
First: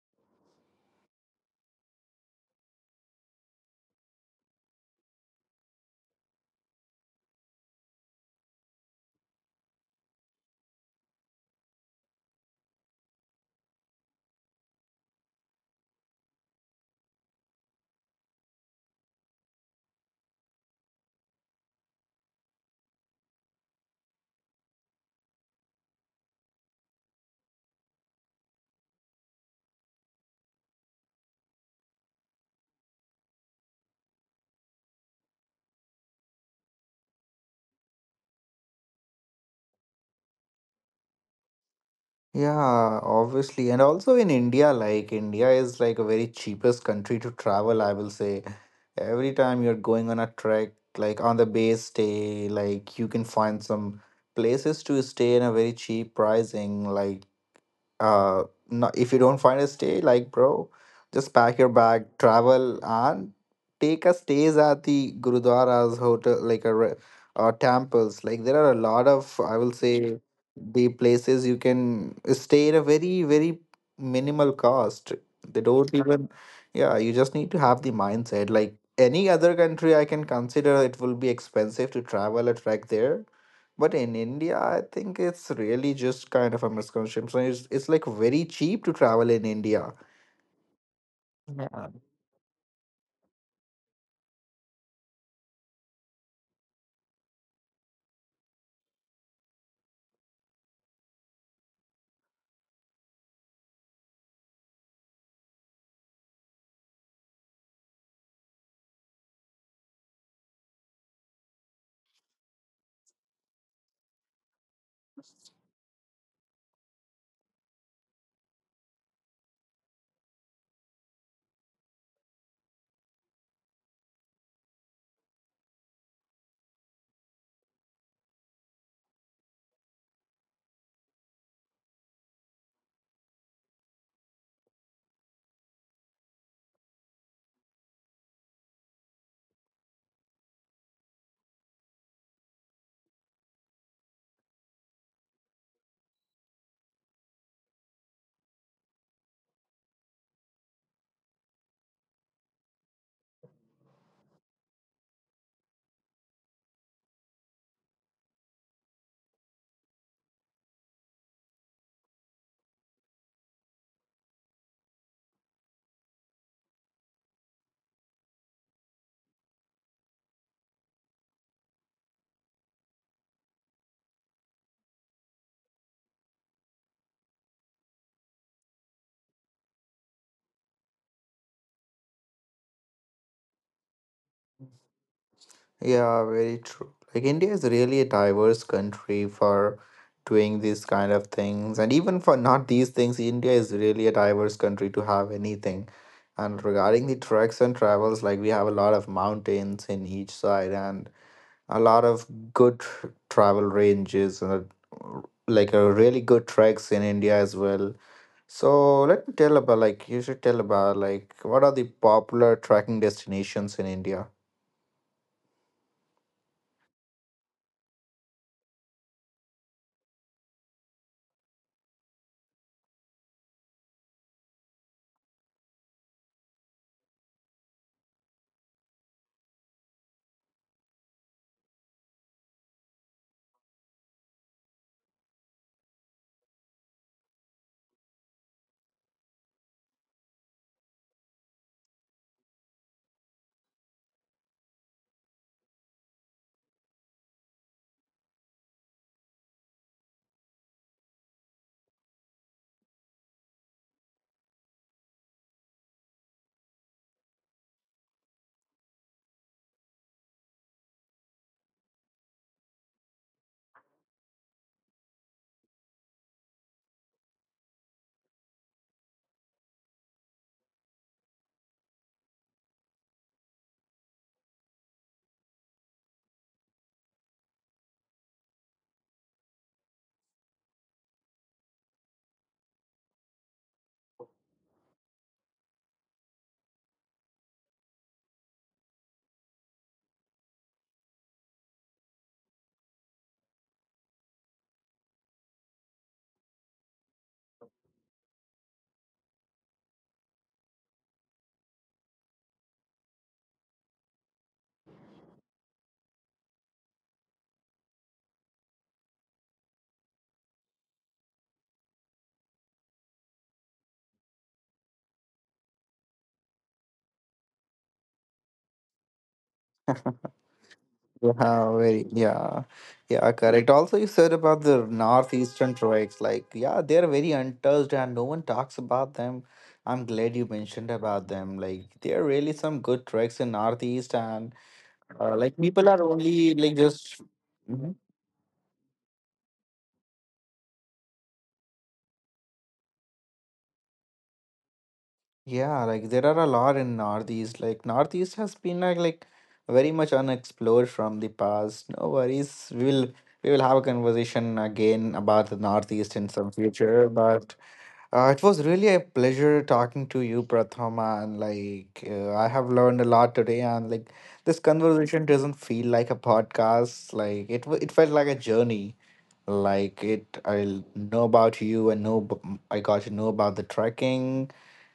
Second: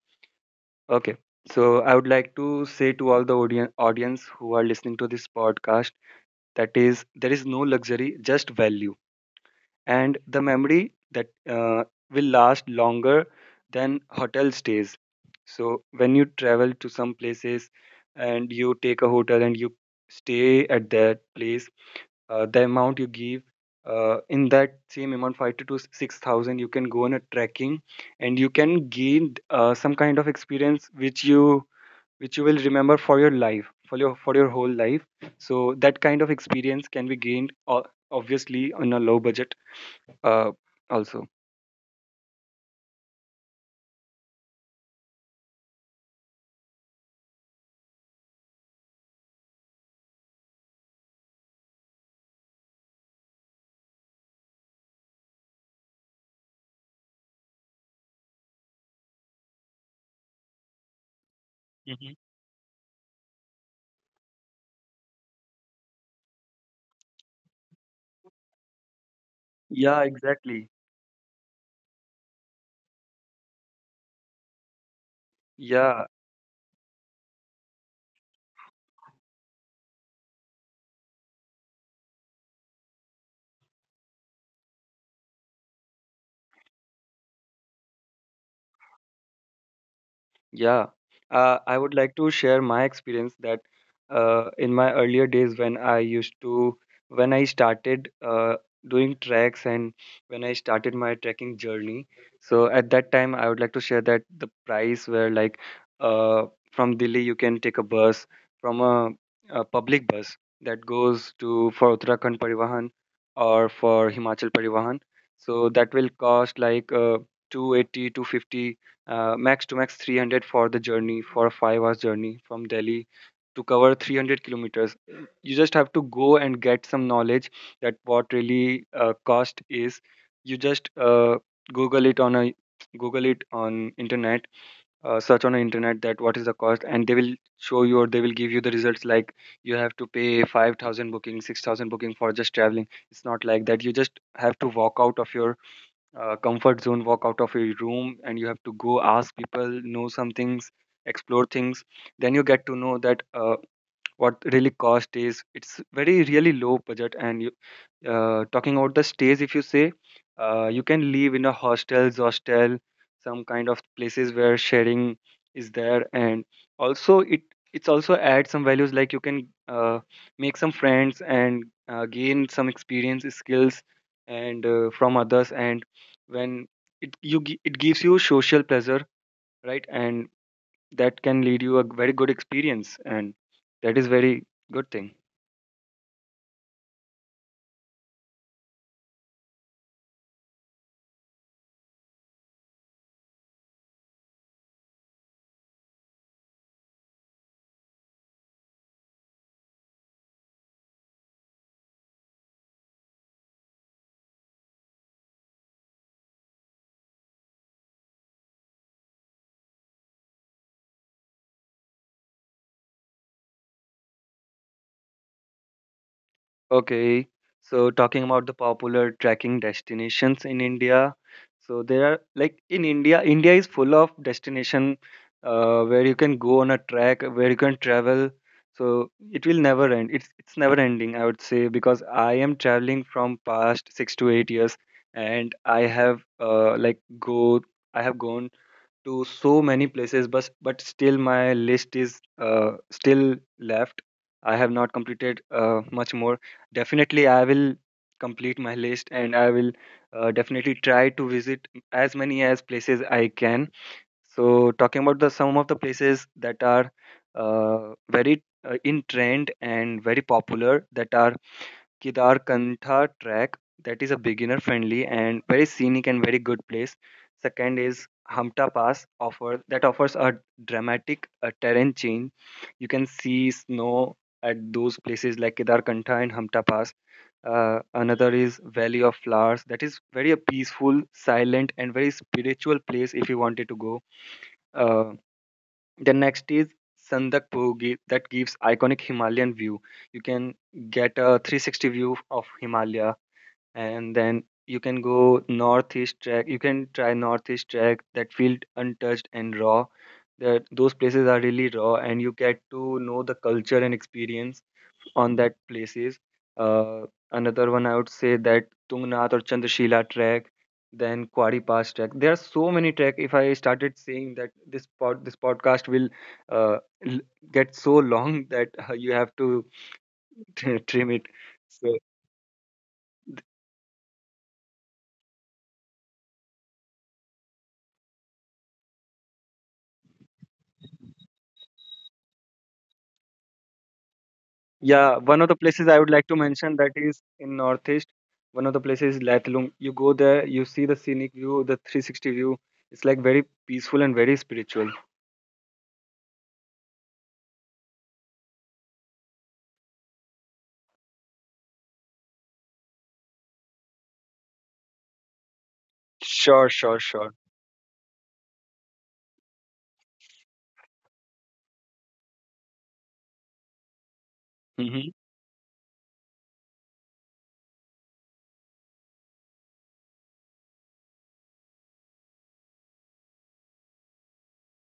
Speaker 2: Okay. So I would like to say to all the audi- audience who are listening to this podcast, that is, there is no luxury, just value, and the memory that uh, will last longer than hotel stays. So when you travel to some places and you take a hotel and you stay at that place, uh, the amount you give, uh, in that same amount, five to six thousand, you can go on a trekking and you can gain uh, some kind of experience which you which you will remember for your life, for your for your whole life. So that kind of experience can be gained, o- obviously, on a low budget, uh, also.
Speaker 1: Yeah, obviously. And also in India, like India is like a very cheapest country to travel, I will say. Every time you're going on a trek, like on the base stay, like you can find some places to stay in a very cheap pricing. Like uh no, if you don't find a stay like bro just pack your bag
Speaker 2: Hmm.
Speaker 1: travel and take a stays at the gurudwaras hotel like a re- uh, temples, like there are a lot of I will
Speaker 2: Yeah,
Speaker 1: say
Speaker 2: exactly.
Speaker 1: the places you can stay at a very very minimal cost, they don't
Speaker 2: Yeah.
Speaker 1: even. Yeah, you just need to have the mindset like any other country I can consider it will be expensive to travel a trek there, but in India, I think it's really just kind of a misconception. So It's, it's like very cheap to travel in India.
Speaker 2: Yeah, uh, I
Speaker 1: Yeah.
Speaker 2: would like to share my experience that, uh, in my earlier days when I used to, when I started uh, doing treks and when I started my trekking journey. So at that time, I would like to share that the price were like, uh, from Delhi, you can take a bus from a, a public bus that goes to for Uttarakhand Parivahan or for Himachal Parivahan. So that will cost like, uh, two eighty, uh, max to max three hundred for the journey, for a five hours journey from Delhi to cover three hundred kilometers. You just have to go and get some knowledge that what really uh, cost is. You just uh, google it on a google it on internet, uh, search on the internet that what is the cost, and they will show you or they will give you the results like you have to pay five thousand booking, six thousand booking for just traveling. It's not like that. You just have to walk out of your uh, comfort zone, walk out of your room, and you have to go ask people, know some things, explore things. Then you get to know that uh, what really cost is. It's very really low budget. And you, uh, talking about the stays, if you say, uh, you can live in a hostels hostel, some kind of places where sharing is there. And also it it's also add some values, like you can uh, make some friends and uh, gain some experience, skills and uh, from others. And when it you gi- it gives you social pleasure, right? And that can lead you a very good experience, and that is very good thing.
Speaker 1: Yeah, very true. Like India is really a diverse country for doing these kind of things. And even for not these things, India is really a diverse country to have anything. And regarding the treks and travels, like we have a lot of mountains in each side and a lot of good tr- travel ranges and uh, like a really good treks in India as well. So let me tell about like you should tell about like what are the popular trekking destinations in India?
Speaker 2: Okay, so talking about the popular trekking destinations in India, so there are like in India, India is full of destination, uh, where you can go on a trek, where you can travel. So it will never end. It's it's never ending, I would say, because I am traveling from past six to eight years, and I have uh, like go I have gone to so many places, but but still my list is, uh, still left. I have not completed, uh, much more definitely I will complete my list, and I will uh, definitely try to visit as many as places I can. So talking about the some of the places that are uh, very uh, in trend and very popular, that are Kedarkantha track. That is a beginner friendly and very scenic and very good place. Second is Hamta Pass offer that offers a dramatic uh, terrain change. You can see snow at those places like Kedarkantha and Hamta Pass. Uh, another is Valley of Flowers that is very a peaceful, silent and very spiritual place if you wanted to go. Uh, the next is Sandak that gives iconic Himalayan view. You can get a three sixty view of Himalaya. And then you can go northeast track you can try northeast track that field untouched and raw. That those places are really raw, and you get to know the culture and experience on that places. uh, Another one, I would say, that Tungnath or Chandrashila track, then Quarry Pass track. There are so many track. If I started saying that this pod this podcast will uh, l- get so long that uh, you have to trim it,
Speaker 1: Yeah,
Speaker 2: so.
Speaker 1: very yeah, yeah, correct. Also, you said about the northeastern treks, like yeah, they're very untouched and no one talks about them. I'm glad you mentioned about them. Like there are really some good treks in northeast, and
Speaker 2: Yeah,
Speaker 1: uh,
Speaker 2: one of
Speaker 1: like
Speaker 2: the places
Speaker 1: people
Speaker 2: I
Speaker 1: are
Speaker 2: would like to
Speaker 1: only like
Speaker 2: mention that
Speaker 1: just.
Speaker 2: is in
Speaker 1: Mm-hmm.
Speaker 2: Northeast. One of the places is Lathlum. You go there, you see the scenic view, the three sixty view. It's like very peaceful and very spiritual.
Speaker 1: Yeah, like there are a lot in Northeast. Like Northeast has been like, like very much unexplored from the past. No worries. We will we will have a conversation again about the Northeast in some
Speaker 2: Sure, sure,
Speaker 1: future.
Speaker 2: sure.
Speaker 1: But uh, it was really a pleasure talking to you, Prathama, and like uh, I have learned a lot today. And like this
Speaker 2: Hmm.
Speaker 1: conversation doesn't feel like a podcast. Like it wa- it felt like a journey. Like it, I know about you and know ab- I got to know about the trekking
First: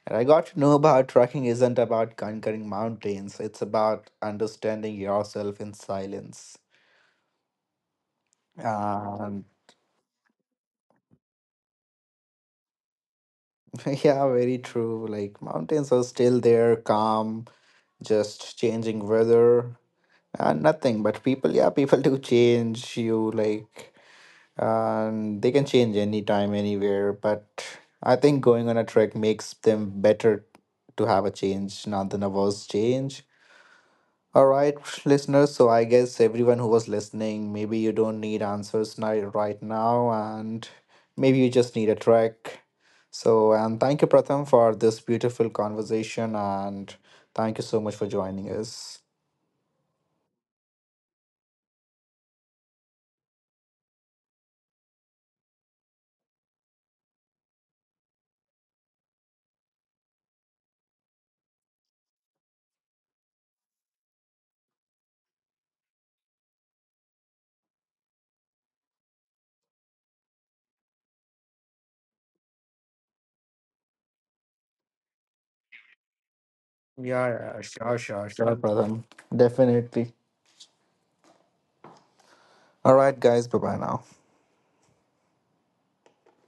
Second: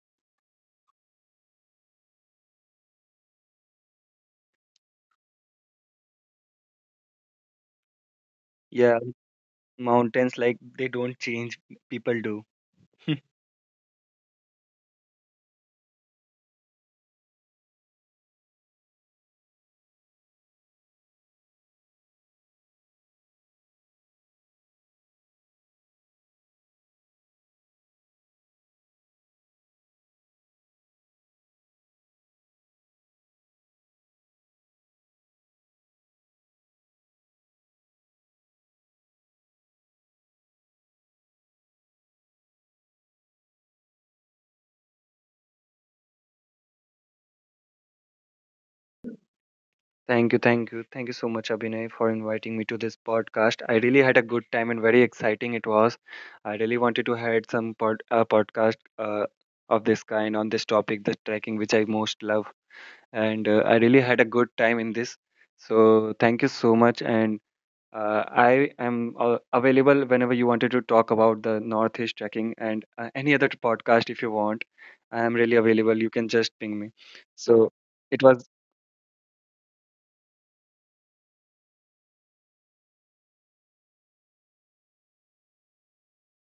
Speaker 1: and I got to know about trekking isn't about conquering mountains, it's about understanding yourself in silence.
Speaker 2: Yeah,
Speaker 1: Um,
Speaker 2: mountains like they don't change, people do.
Speaker 1: yeah, very true. Like, mountains are still there, calm, just changing weather and nothing. But people, yeah, people do change you, like, and they can change anytime, anywhere. But I think going on a trek makes them better to have a change, not than a worse change. All right, listeners. So I guess everyone who was listening, maybe you don't need answers ni- right now, and maybe you just need a track. So, and thank you, Pratham, for this beautiful conversation, and thank you so much for joining us.
Speaker 2: Thank you, thank you. Thank you so much, Abhinay, for inviting me to this podcast. I really had a good time, and very exciting it was. I really wanted to had some pod, uh, podcast, uh, of this kind on this topic, the trekking, which I most love. And uh, I really had a good time in this. So thank you so much, and uh, I am uh, available whenever you wanted to talk about the Northeast trekking and uh, any other podcast if you want. I am really available. You can just ping me.
Speaker 1: Yeah, yeah,
Speaker 2: So
Speaker 1: sure,
Speaker 2: it
Speaker 1: sure,
Speaker 2: was
Speaker 1: sure, Pratham. Definitely. All right, guys. Bye bye now.